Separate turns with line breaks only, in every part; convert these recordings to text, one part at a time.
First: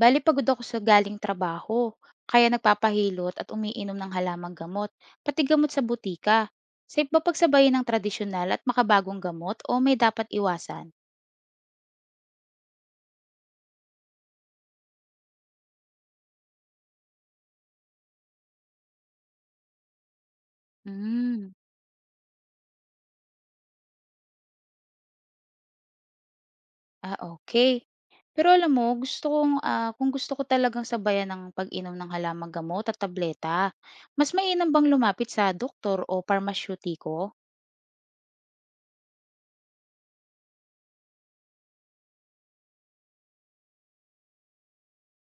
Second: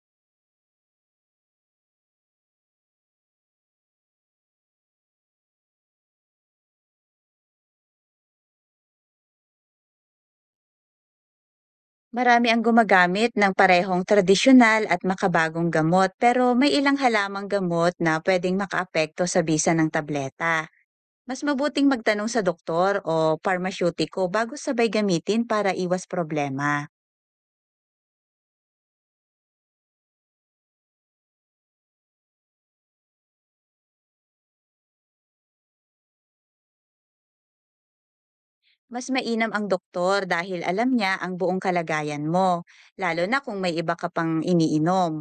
Bali pagod ako sa galing trabaho, kaya nagpapahilot at umiinom ng halamang gamot, pati gamot sa butika. Safe ba pagsabayin ng tradisyonal at makabagong gamot o may dapat iwasan?
Marami ang gumagamit ng parehong tradisyonal at makabagong gamot pero may ilang halamang gamot na pwedeng makaapekto sa bisa ng tableta. Mas
Hmm.
mabuting magtanong sa doktor o parmasyutiko bago sabay gamitin para iwas problema.
Ah, okay. Pero alam mo, gusto kong, kung gusto ko talagang sabayan ng pag-inom ng halamang gamot at tableta, mas mainam bang lumapit sa doktor o parmasyutiko?
Mas mainam ang doktor dahil alam niya ang buong kalagayan mo, lalo na kung may iba ka pang iniinom.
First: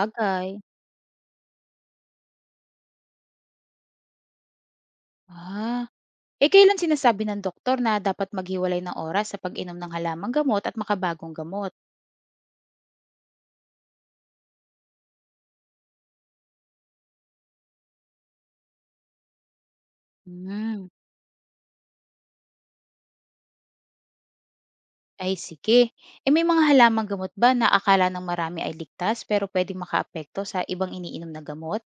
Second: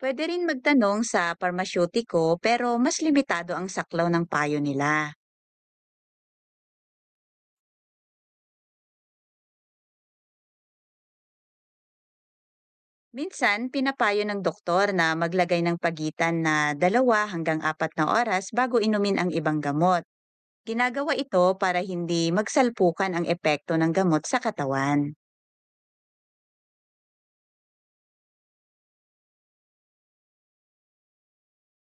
Pwede rin magtanong sa parmasyutiko pero mas limitado ang saklaw ng payo nila.
Ah. Eh, kailan sinasabi ng doktor na dapat maghiwalay ng oras sa pag-inom ng halamang gamot at makabagong gamot?
Minsan, pinapayo ng doktor na maglagay ng pagitan na dalawa hanggang apat na oras bago inumin ang ibang gamot.
Hmm.
Ginagawa ito para hindi magsalpukan ang epekto ng gamot sa katawan.
Ay sige. Eh, may mga halamang gamot ba na akala ng marami ay ligtas pero pwedeng makaapekto sa ibang iniinom na gamot?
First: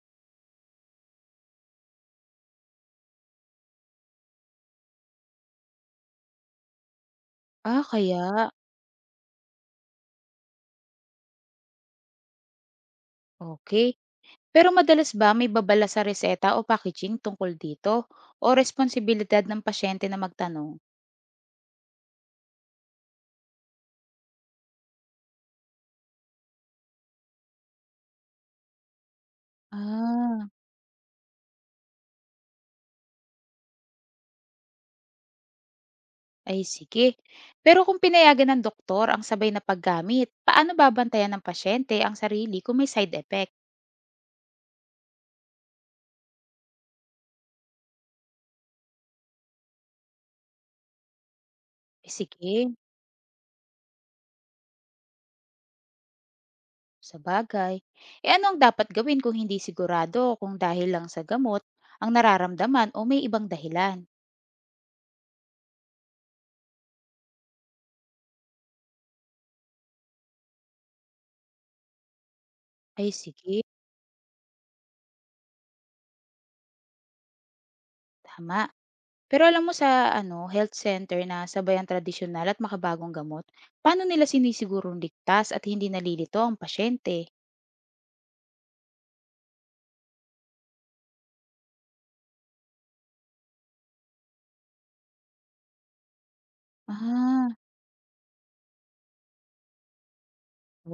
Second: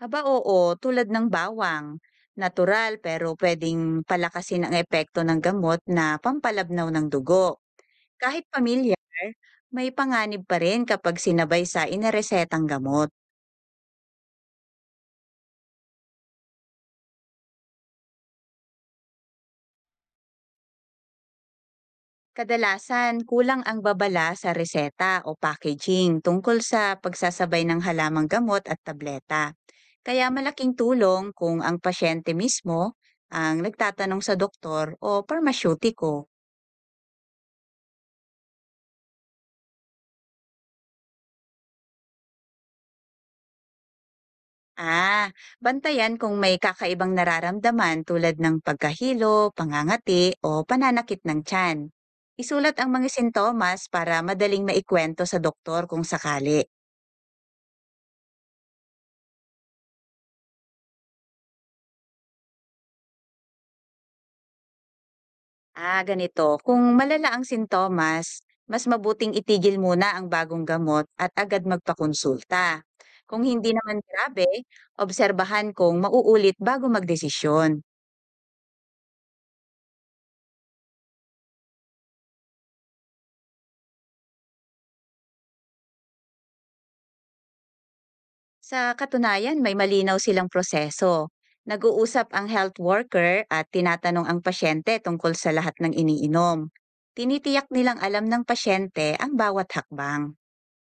Haba oo, tulad ng bawang. Natural pero pwedeng palakasin ang epekto ng gamot na pampalabnaw ng dugo.
Ah,
Kahit
kaya.
pamilyar, may panganib pa rin kapag sinabay sa inaresetang gamot.
Okay. Pero madalas ba may babala sa reseta o packaging tungkol dito? O responsibilidad ng pasyente na magtanong?
Kadalasan, kulang ang babala sa reseta o packaging tungkol sa pagsasabay ng halamang gamot at tableta. Kaya
Ah.
malaking tulong kung ang pasyente mismo ang nagtatanong sa doktor o parmasyutiko.
Ay sige. Pero kung pinayagan ng doktor ang sabay na paggamit, paano babantayan ng pasyente ang sarili kung may side effect?
Ah, bantayan kung may kakaibang nararamdaman tulad ng pagkahilo, pangangati o pananakit ng tiyan.
Eh, sige,
Isulat ang mga sintomas para madaling maikwento sa doktor kung sakali.
sabagay. Eh, ano ang dapat gawin kung hindi sigurado kung dahil lang sa gamot ang nararamdaman o may ibang dahilan?
Ah, ganito. Kung malala ang sintomas, mas mabuting itigil muna ang bagong gamot at agad magpakonsulta.
Ay
Kung
sige,
hindi naman grabe, obserbahan kung mauulit bago magdesisyon.
tama. Pero alam mo sa ano, health center na sabay ang tradisyonal at makabagong gamot, paano nila sinisigurong ligtas at hindi nalilito ang pasyente?
Sa katunayan, may malinaw silang proseso. Nag-uusap ang health worker at tinatanong ang pasyente tungkol sa lahat ng iniinom.
Ah,
Tinitiyak nilang alam ng pasyente ang bawat hakbang.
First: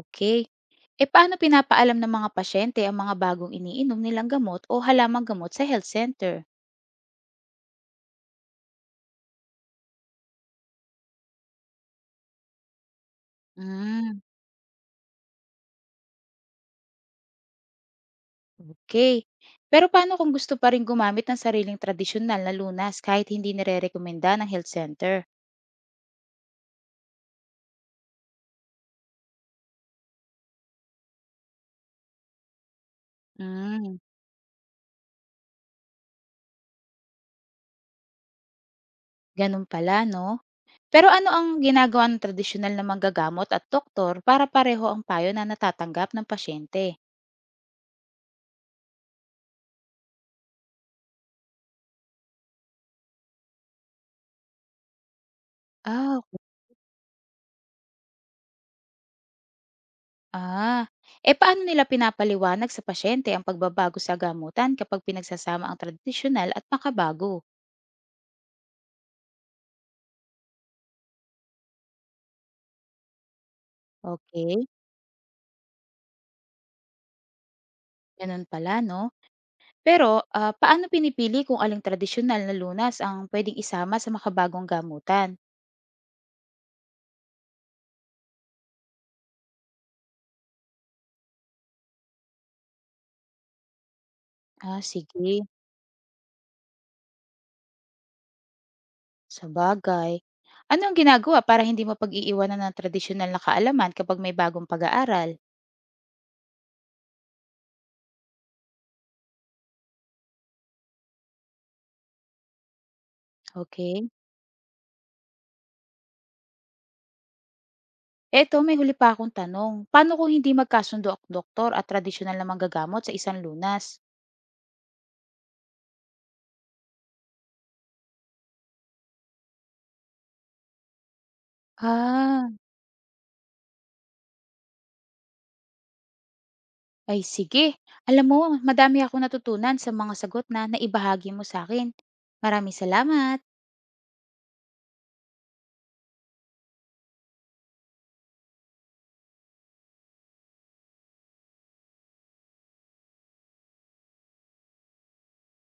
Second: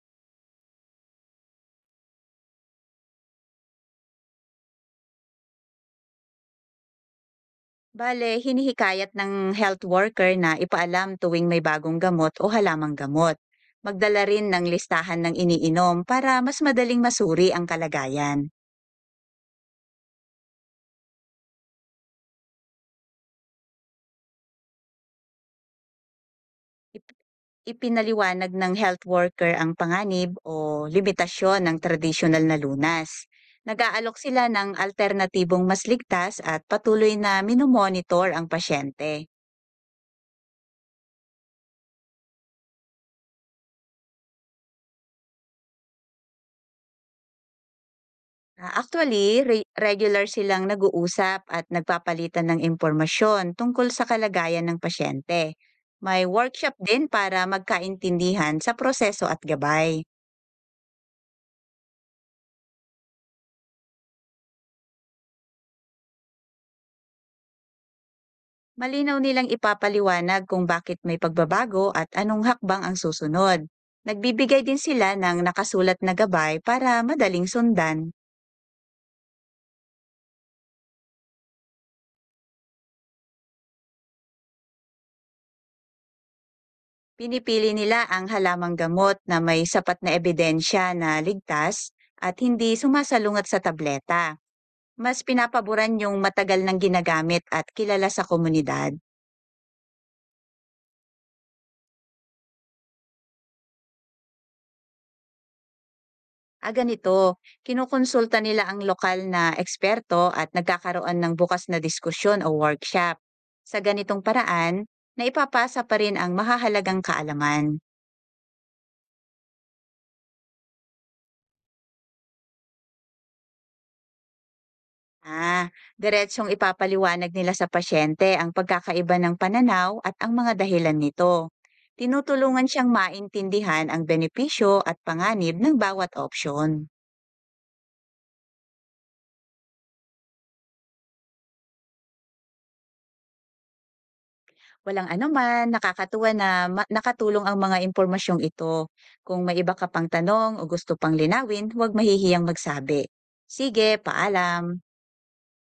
okay. E paano pinapaalam ng mga pasyente ang mga bagong iniinom nilang gamot o halamang gamot sa health center?
Bale, hinihikayat ng health worker na ipaalam tuwing may bagong gamot o halamang gamot.
Mm.
Magdala rin ng listahan ng iniinom para mas madaling masuri ang kalagayan.
Okay. Pero paano kung gusto pa rin gumamit ng sariling tradisyonal na lunas kahit hindi nirerekomenda ng health center?
Ip- Ipinaliwanag ng health worker ang panganib o limitasyon ng tradisyonal na lunas.
Mm.
Nag-aalok sila ng alternatibong mas ligtas at patuloy na minomonitor ang pasyente.
Ganun pala, no? Pero ano ang ginagawa ng tradisyonal na manggagamot at doktor para pareho ang payo na natatanggap ng pasyente?
Ah, actually, regular silang nag-uusap at nagpapalitan ng impormasyon tungkol sa kalagayan ng pasyente.
Ah,
May
ok-
workshop din para magkaintindihan sa proseso at gabay.
Ah, e paano nila pinapaliwanag sa pasyente ang pagbabago sa gamutan kapag pinagsasama ang tradisyonal at makabago?
Malinaw nilang ipapaliwanag kung bakit may pagbabago at anong hakbang ang susunod. Nagbibigay
Okay,
din sila ng nakasulat na gabay para madaling sundan.
ganun pala, no? Pero, paano pinipili kung aling tradisyonal na lunas ang puwedeng isama sa makabagong gamutan?
Pinipili nila ang halamang gamot na may sapat na ebidensya na ligtas at hindi sumasalungat sa tableta.
Ah,
Mas
sige,
pinapaboran yung matagal ng ginagamit at kilala sa komunidad.
sa bagay. Ano ang ginagawa para hindi mo mapag-iiwanan ng tradisyonal na kaalaman kapag may bagong pag-aaral?
Ah, ganito, kinukonsulta nila ang lokal na eksperto at nagkakaroon ng bukas na diskusyon o workshop. Sa
Okay?
ganitong paraan, naipapasa pa rin ang mahahalagang kaalaman.
Eto, may huli pa akong tanong. Paano kung hindi magkasundo ang doktor at tradisyonal na manggagamot sa isang lunas?
Ah, diretsyong ipapaliwanag nila sa pasyente ang pagkakaiba ng pananaw at ang mga dahilan nito.
Ah,
Tinutulungan siyang maintindihan ang benepisyo at panganib ng bawat opsyon.
ay sige. Alam mo, madami akong natutunan sa mga sagot na naibahagi mo sa akin. Maraming salamat.
Walang anuman, nakakatuwa na ma nakatulong ang mga impormasyong ito. Kung may iba ka pang tanong o gusto pang linawin, huwag mahihiyang magsabi. Sige, paalam.